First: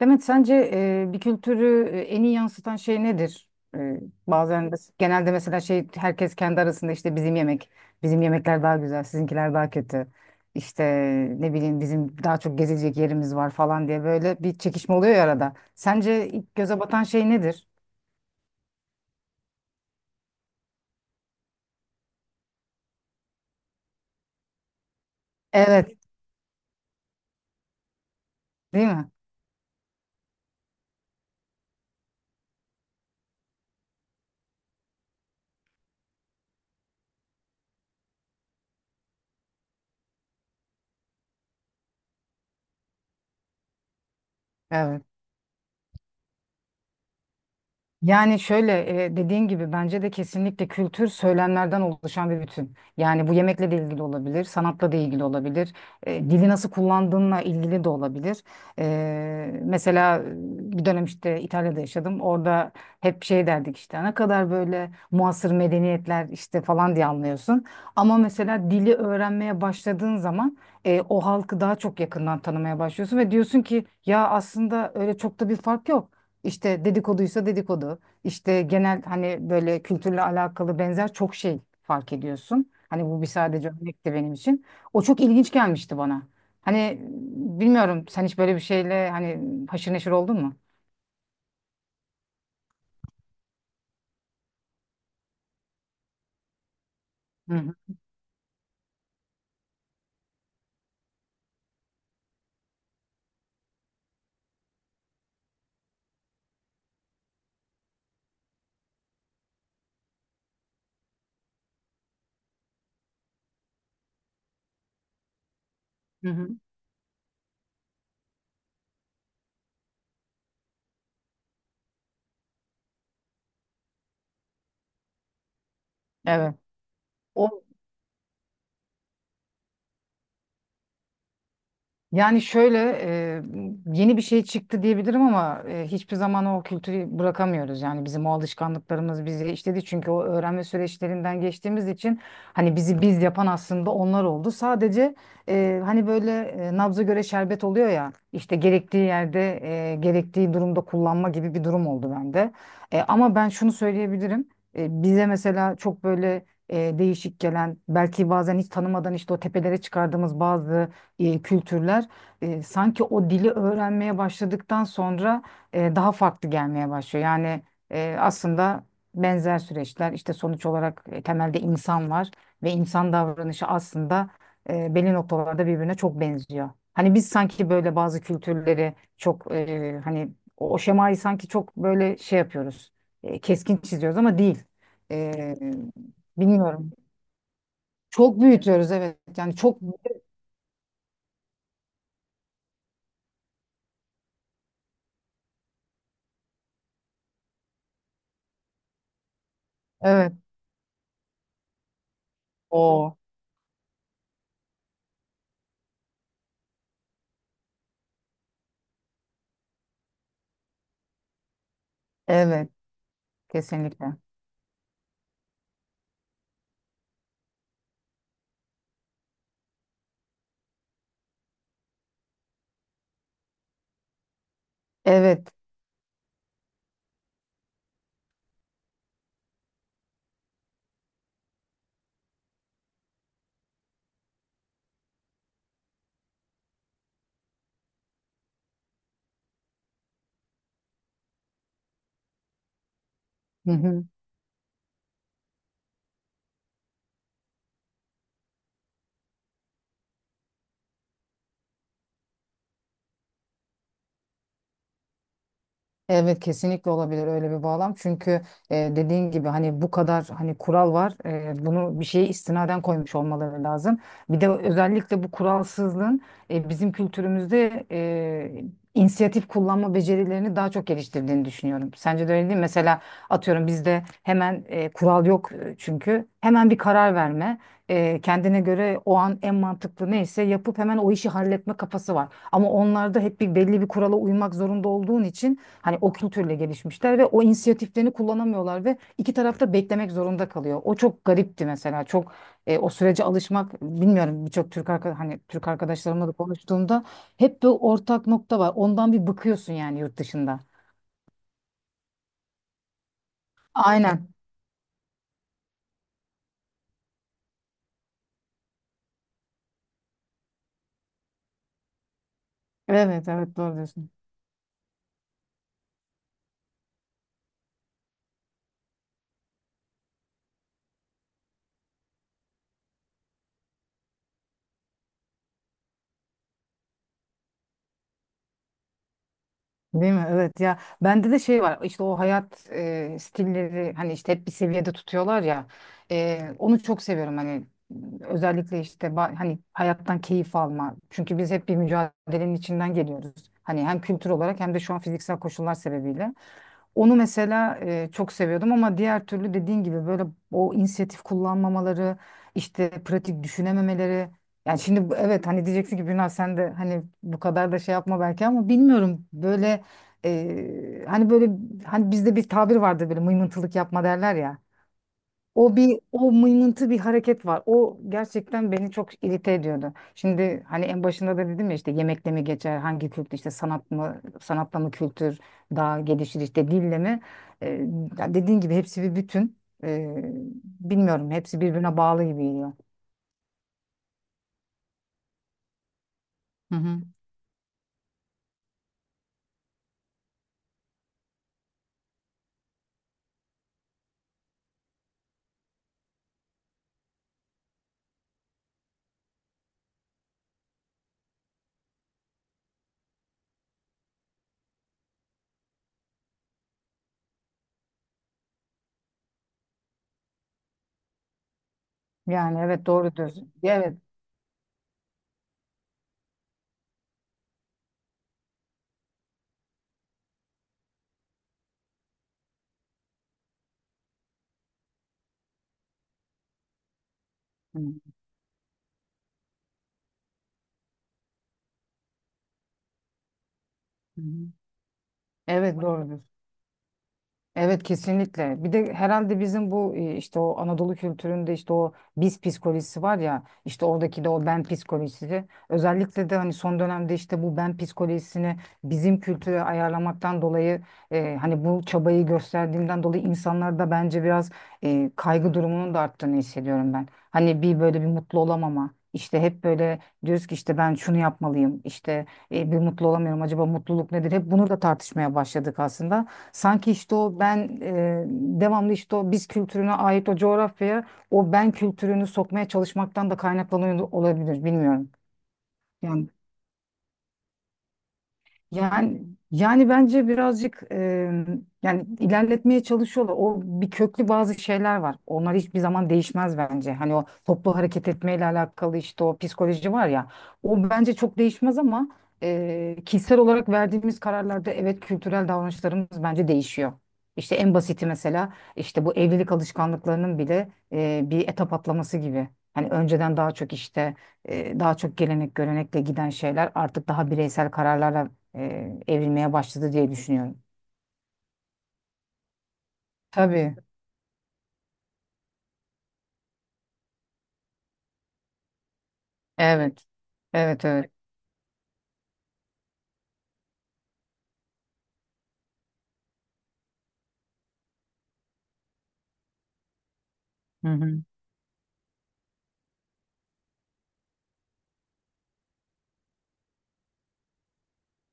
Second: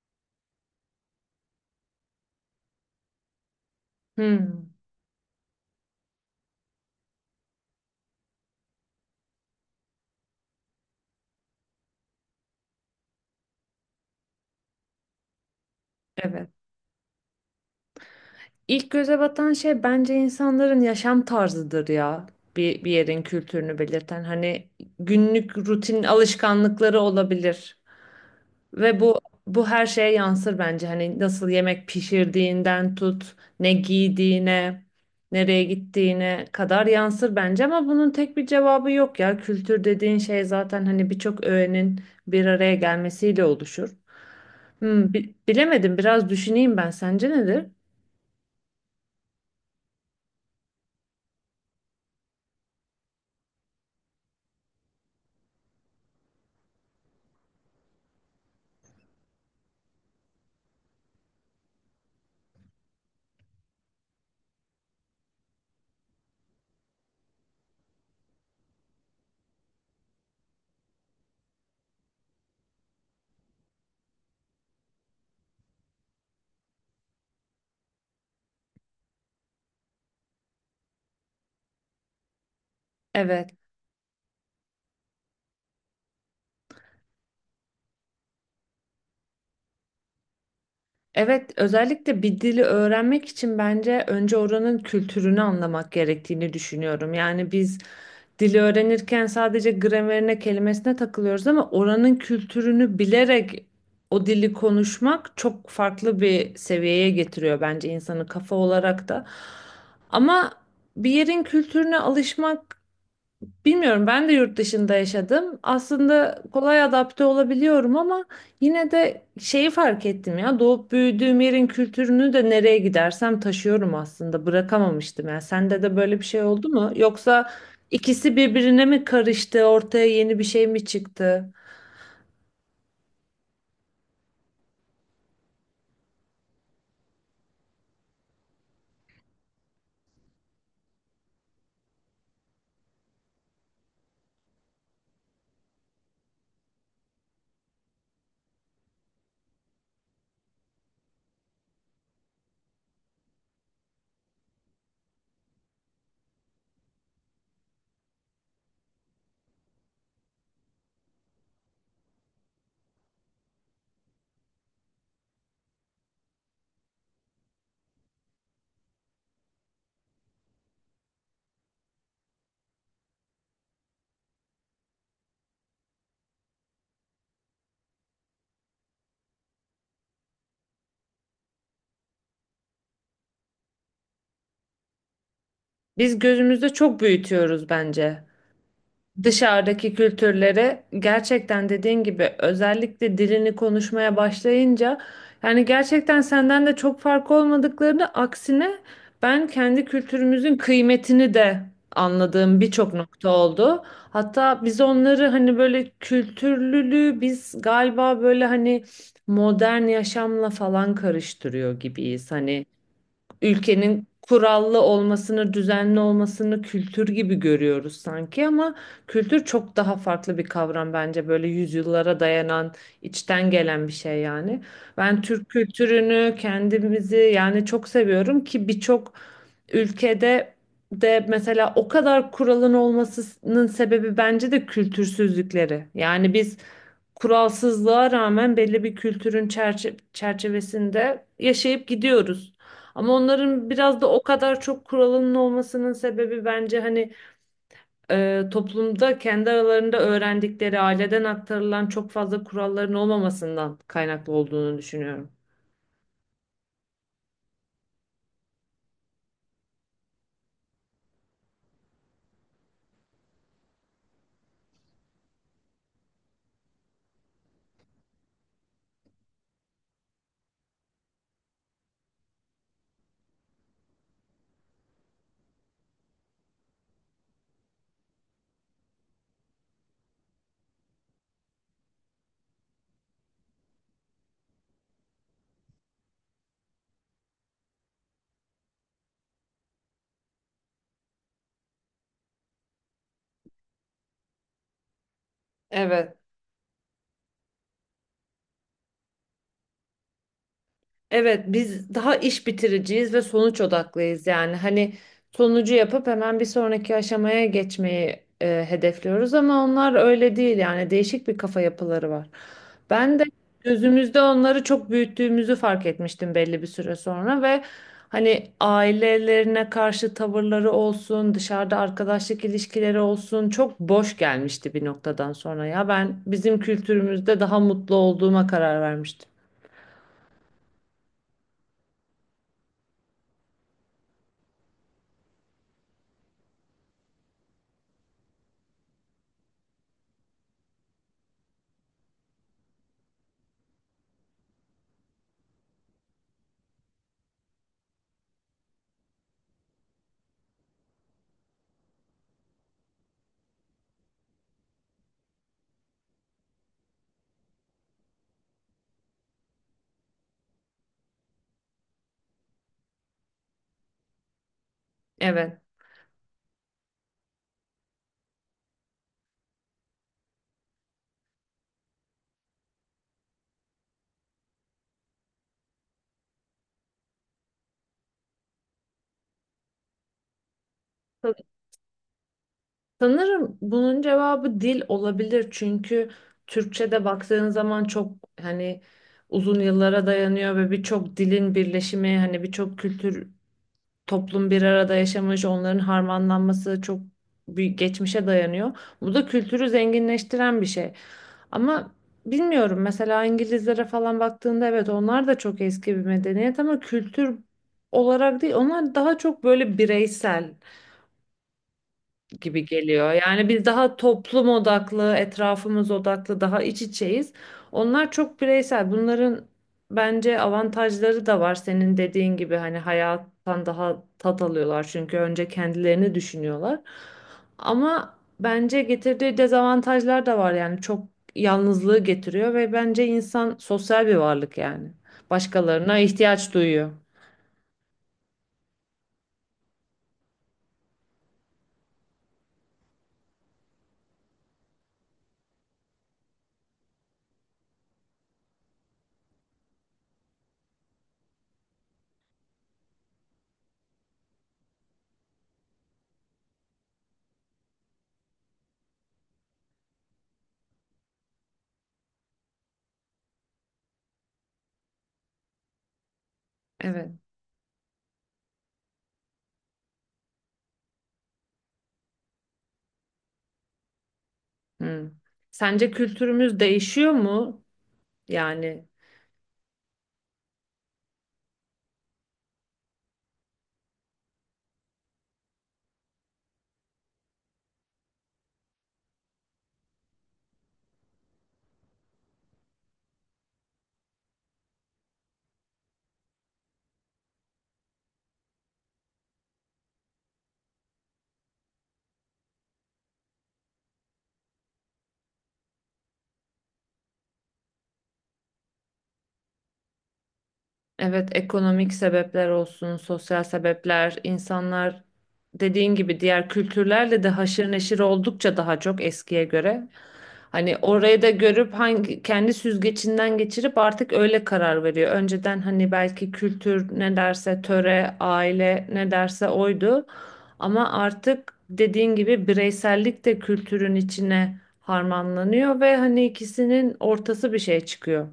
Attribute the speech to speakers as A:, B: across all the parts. A: Demet, sence bir kültürü en iyi yansıtan şey nedir? E,
B: Hmm,
A: bazen genelde mesela şey herkes kendi arasında işte bizim yemek, bizim yemekler daha güzel, sizinkiler daha kötü. İşte ne bileyim bizim daha çok gezilecek yerimiz var falan diye böyle bir çekişme oluyor ya arada. Sence
B: evet.
A: ilk göze batan şey nedir?
B: İlk göze batan şey bence insanların yaşam tarzıdır ya. Bir yerin kültürünü belirten hani günlük
A: Evet,
B: rutin alışkanlıkları olabilir
A: değil
B: ve
A: mi?
B: bu her şeye yansır bence. Hani nasıl yemek pişirdiğinden tut, ne giydiğine, nereye gittiğine kadar yansır bence ama bunun tek bir cevabı yok ya. Kültür dediğin şey zaten hani birçok öğenin bir araya gelmesiyle oluşur.
A: Evet.
B: Hmm, bilemedim, biraz düşüneyim ben. Sence nedir?
A: Yani şöyle dediğin gibi bence de kesinlikle kültür söylemlerden oluşan bir bütün. Yani bu yemekle de ilgili olabilir, sanatla da ilgili olabilir, dili nasıl kullandığınla ilgili de olabilir. Mesela bir dönem işte İtalya'da yaşadım. Orada hep şey derdik işte ne kadar böyle muasır medeniyetler işte falan diye anlıyorsun. Ama mesela dili öğrenmeye başladığın zaman o halkı daha çok yakından tanımaya başlıyorsun ve diyorsun ki ya aslında öyle çok da bir fark yok. İşte dedikoduysa dedikodu. İşte genel hani böyle kültürle alakalı benzer çok şey fark ediyorsun. Hani bu bir
B: Evet.
A: sadece örnekti benim için. O çok ilginç gelmişti bana. Hani bilmiyorum sen hiç böyle bir şeyle hani haşır neşir oldun mu?
B: Evet, özellikle bir dili öğrenmek için bence önce oranın kültürünü anlamak gerektiğini düşünüyorum. Yani
A: Hı hı.
B: biz dili öğrenirken sadece gramerine, kelimesine takılıyoruz ama oranın kültürünü bilerek o dili konuşmak çok farklı bir seviyeye getiriyor bence insanı kafa olarak da. Ama bir yerin kültürüne alışmak, bilmiyorum, ben de yurt dışında yaşadım.
A: hı
B: Aslında
A: hı.
B: kolay adapte olabiliyorum ama yine de şeyi fark ettim ya, doğup büyüdüğüm yerin kültürünü de nereye gidersem taşıyorum aslında, bırakamamıştım ya. Sende de böyle bir şey
A: Evet.
B: oldu mu? Yoksa
A: O
B: ikisi birbirine mi karıştı, ortaya yeni bir şey mi çıktı?
A: Yani şöyle yeni bir şey çıktı diyebilirim ama hiçbir zaman o kültürü bırakamıyoruz. Yani bizim o alışkanlıklarımız bizi işledi çünkü o öğrenme süreçlerinden geçtiğimiz için hani bizi biz yapan aslında onlar oldu. Sadece hani böyle nabza göre şerbet oluyor ya işte gerektiği yerde gerektiği durumda kullanma gibi bir durum oldu bende. Ama ben şunu söyleyebilirim. Bize mesela çok böyle değişik gelen belki bazen hiç tanımadan işte o tepelere çıkardığımız bazı kültürler sanki o dili öğrenmeye başladıktan sonra daha farklı gelmeye başlıyor. Yani aslında benzer süreçler işte sonuç olarak temelde insan var ve insan davranışı aslında belli noktalarda birbirine çok benziyor. Hani biz sanki böyle bazı kültürleri çok hani o şemayı sanki çok böyle şey yapıyoruz. Keskin çiziyoruz ama değil. E,
B: Biz gözümüzde
A: bilmiyorum.
B: çok büyütüyoruz bence.
A: Çok büyütüyoruz, evet. Yani çok,
B: Dışarıdaki kültürlere gerçekten dediğin gibi özellikle dilini konuşmaya başlayınca yani gerçekten senden de çok fark olmadıklarını, aksine ben kendi
A: evet.
B: kültürümüzün kıymetini de anladığım birçok
A: O,
B: nokta oldu. Hatta biz onları hani böyle kültürlülüğü biz galiba böyle hani modern yaşamla falan karıştırıyor gibiyiz. Hani
A: evet.
B: ülkenin
A: Kesinlikle.
B: kurallı olmasını, düzenli olmasını kültür gibi görüyoruz sanki ama kültür çok daha farklı bir kavram bence, böyle yüzyıllara dayanan, içten gelen bir şey yani. Ben Türk
A: Evet.
B: kültürünü, kendimizi yani çok seviyorum ki birçok ülkede de mesela o kadar kuralın olmasının sebebi bence de kültürsüzlükleri. Yani biz kuralsızlığa rağmen belli bir kültürün çerçevesinde yaşayıp gidiyoruz. Ama onların
A: Hı
B: biraz
A: hı.
B: da o kadar çok kuralının olmasının sebebi bence hani toplumda kendi aralarında öğrendikleri, aileden aktarılan çok fazla kuralların olmamasından kaynaklı olduğunu düşünüyorum.
A: Evet, kesinlikle olabilir öyle bir bağlam. Çünkü dediğin gibi hani bu kadar hani kural var. Bunu bir şeye istinaden koymuş olmaları lazım. Bir de özellikle bu kuralsızlığın bizim kültürümüzde inisiyatif kullanma becerilerini daha çok geliştirdiğini düşünüyorum. Sence de öyle değil mi? Mesela atıyorum bizde hemen kural yok çünkü. Hemen bir karar verme. Kendine göre o an en mantıklı neyse yapıp hemen o işi halletme kafası var. Ama onlarda hep bir belli bir kurala uymak zorunda olduğun için hani o kültürle gelişmişler ve o inisiyatiflerini kullanamıyorlar ve iki tarafta beklemek zorunda kalıyor. O çok garipti mesela. Çok o sürece alışmak bilmiyorum, birçok hani Türk
B: Evet.
A: arkadaşlarımla da konuştuğumda hep bir ortak nokta var. Ondan bir bıkıyorsun yani yurt dışında.
B: Evet, biz daha iş bitiriciyiz ve sonuç odaklıyız
A: Aynen.
B: yani. Hani sonucu yapıp hemen bir sonraki aşamaya geçmeyi hedefliyoruz ama onlar öyle değil yani, değişik bir kafa yapıları var. Ben de
A: Evet, evet, doğru diyorsun.
B: gözümüzde onları çok büyüttüğümüzü fark etmiştim belli bir süre sonra ve hani ailelerine karşı tavırları olsun, dışarıda arkadaşlık ilişkileri olsun çok boş gelmişti bir noktadan sonra ya. Ben bizim kültürümüzde daha mutlu olduğuma karar vermiştim.
A: Değil mi? Evet ya, bende de şey var işte o hayat stilleri, hani işte hep bir seviyede tutuyorlar ya. Onu çok seviyorum, hani özellikle işte hani hayattan keyif alma, çünkü biz hep bir mücadelenin içinden geliyoruz hani, hem kültür olarak hem de şu an fiziksel koşullar sebebiyle. Onu mesela çok seviyordum ama diğer türlü dediğin gibi böyle o inisiyatif kullanmamaları, işte pratik düşünememeleri. Yani şimdi evet hani diyeceksin ki Bülent sen de hani bu kadar da şey yapma belki ama bilmiyorum, böyle hani böyle, hani bizde bir tabir vardır, böyle mıymıntılık yapma derler ya.
B: Evet.
A: O mıymıntı bir hareket var. O gerçekten beni çok irite ediyordu. Şimdi hani en başında da dedim ya, işte yemekle mi geçer, hangi kültür, işte sanat mı, sanatla mı kültür daha gelişir, işte dille mi? Ee, ya dediğin gibi, hepsi bir bütün. Ee, bilmiyorum, hepsi birbirine bağlı gibi geliyor.
B: Sanırım bunun cevabı dil olabilir, çünkü
A: Hı hı.
B: Türkçe'de baktığın zaman çok hani uzun yıllara dayanıyor ve birçok dilin birleşimi, hani birçok kültür, toplum bir arada yaşamış, onların harmanlanması çok büyük geçmişe dayanıyor. Bu da kültürü zenginleştiren bir şey. Ama bilmiyorum, mesela İngilizlere falan baktığında evet onlar da çok eski bir medeniyet ama kültür olarak değil, onlar daha çok böyle bireysel
A: Yani
B: gibi
A: evet,
B: geliyor.
A: doğrudur.
B: Yani biz
A: Evet.
B: daha toplum odaklı, etrafımız odaklı, daha iç içeyiz. Onlar çok bireysel. Bunların bence avantajları da var. Senin dediğin gibi hani hayattan daha tat alıyorlar çünkü önce kendilerini düşünüyorlar.
A: Hı
B: Ama bence getirdiği dezavantajlar da var yani, çok yalnızlığı getiriyor ve bence insan sosyal bir
A: hı.
B: varlık yani.
A: Evet,
B: Başkalarına
A: doğrudur.
B: ihtiyaç duyuyor.
A: Evet, kesinlikle. Bir de herhalde bizim bu işte o Anadolu kültüründe işte o biz psikolojisi var ya, işte oradaki de o ben psikolojisi. Özellikle de hani son dönemde işte bu ben psikolojisini bizim kültüre ayarlamaktan dolayı, hani bu çabayı gösterdiğimden dolayı insanlarda bence biraz kaygı durumunun da arttığını hissediyorum ben. Hani bir böyle bir mutlu olamama. İşte hep böyle diyoruz ki işte ben şunu yapmalıyım. İşte bir mutlu olamıyorum. Acaba mutluluk nedir? Hep bunu da tartışmaya başladık aslında. Sanki
B: Evet.
A: işte o ben, devamlı işte o biz kültürüne ait o coğrafyaya o ben kültürünü sokmaya çalışmaktan da kaynaklanıyor olabilir,
B: Hmm.
A: bilmiyorum.
B: Sence
A: Yani
B: kültürümüz değişiyor mu? Yani
A: Yani yani bence birazcık yani ilerletmeye çalışıyorlar. O bir köklü bazı şeyler var. Onlar hiçbir zaman değişmez bence. Hani o toplu hareket etmeyle alakalı işte o psikoloji var ya. O bence çok değişmez ama kişisel olarak verdiğimiz kararlarda evet, kültürel davranışlarımız bence değişiyor. İşte en basiti mesela, işte bu evlilik alışkanlıklarının bile bir etap atlaması gibi. Hani önceden daha çok gelenek görenekle giden şeyler artık daha bireysel kararlarla evrilmeye başladı diye düşünüyorum.
B: evet, ekonomik sebepler olsun, sosyal
A: Tabii.
B: sebepler, insanlar dediğin gibi diğer kültürlerle de haşır neşir oldukça daha çok eskiye göre.
A: Evet.
B: Hani
A: Evet, evet.
B: orayı da görüp hangi kendi süzgecinden geçirip artık öyle karar veriyor. Önceden hani belki kültür ne derse, töre, aile ne derse oydu.
A: Hı
B: Ama
A: hı.
B: artık dediğin gibi bireysellik de kültürün içine harmanlanıyor ve hani ikisinin ortası bir şey çıkıyor.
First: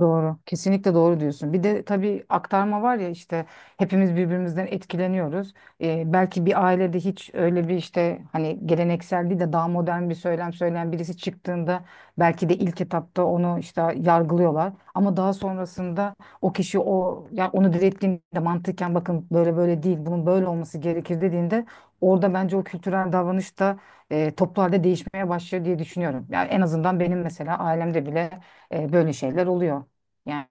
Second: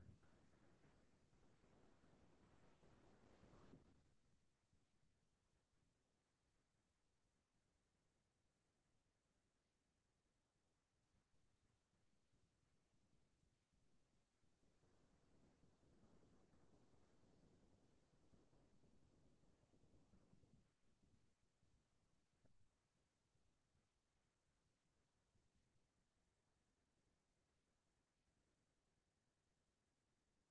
A: Doğru. Kesinlikle doğru diyorsun. Bir de tabii aktarma var ya, işte hepimiz birbirimizden etkileniyoruz. Belki bir ailede hiç öyle bir, işte hani geleneksel değil de daha modern bir söylem söyleyen birisi çıktığında, belki de ilk etapta onu işte yargılıyorlar. Ama daha sonrasında o kişi, o yani onu direttiğinde, mantıken bakın böyle böyle değil bunun böyle olması gerekir dediğinde, orada bence o kültürel davranış da toplu değişmeye başlıyor diye düşünüyorum. Yani en azından benim mesela ailemde bile böyle şeyler oluyor. Yani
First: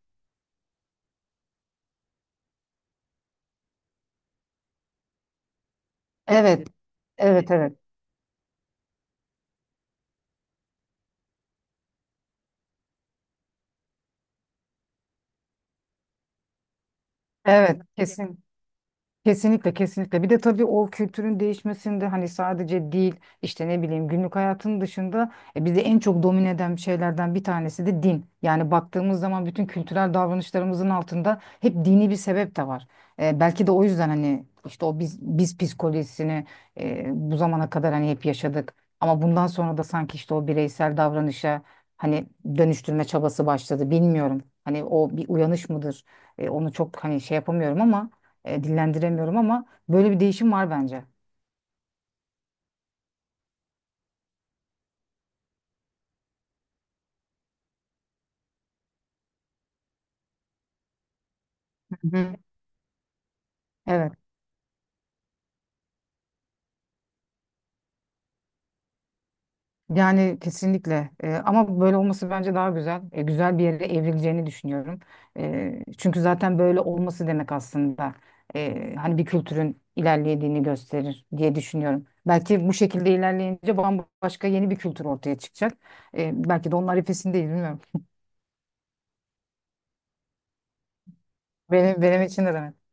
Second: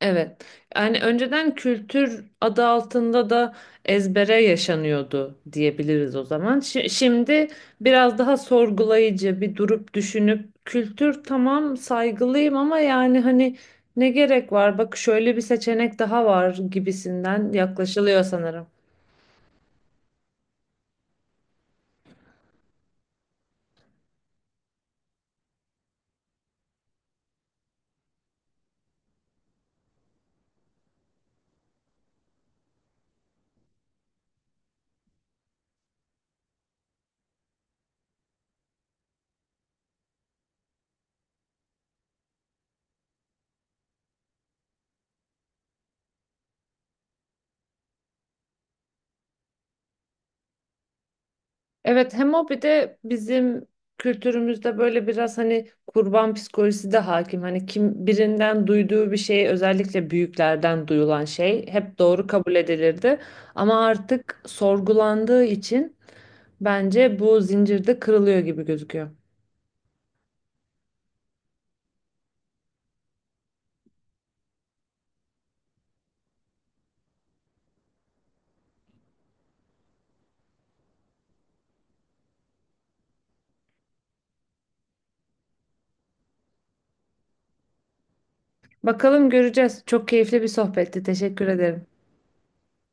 B: Evet. Yani önceden kültür adı altında da ezbere yaşanıyordu diyebiliriz o zaman.
A: evet,
B: Şimdi
A: evet, evet.
B: biraz daha sorgulayıcı, bir durup düşünüp kültür tamam, saygılıyım ama yani hani ne gerek var? Bak, şöyle bir seçenek daha var gibisinden
A: Evet,
B: yaklaşılıyor
A: kesin.
B: sanırım.
A: Kesinlikle, kesinlikle. Bir de tabii o kültürün değişmesinde hani sadece dil, işte ne bileyim günlük hayatın dışında bizi en çok domine eden şeylerden bir tanesi de din. Yani baktığımız zaman bütün kültürel davranışlarımızın altında hep dini bir sebep de var. Belki de o yüzden hani işte o biz psikolojisini bu zamana kadar hani hep yaşadık. Ama bundan sonra da sanki işte o bireysel davranışa hani dönüştürme çabası başladı. Bilmiyorum. Hani o bir uyanış mıdır? Onu çok hani şey yapamıyorum ama, dillendiremiyorum ama böyle bir değişim var bence.
B: Evet, hem o bir de bizim kültürümüzde böyle biraz hani kurban psikolojisi de hakim. Hani kim birinden duyduğu bir şey, özellikle büyüklerden duyulan şey hep
A: Hı
B: doğru
A: hı.
B: kabul edilirdi. Ama
A: Evet.
B: artık sorgulandığı için bence bu zincirde kırılıyor gibi gözüküyor.
A: Yani kesinlikle. Ama böyle olması bence daha güzel. Güzel bir yere evrileceğini düşünüyorum. Çünkü zaten böyle olması demek aslında hani bir kültürün ilerlediğini gösterir diye düşünüyorum. Belki bu şekilde ilerleyince bambaşka yeni bir kültür ortaya çıkacak. Belki de onun arifesindeyiz, bilmiyorum.
B: Bakalım, göreceğiz. Çok keyifli bir sohbetti. Teşekkür ederim.
A: Benim için de demek.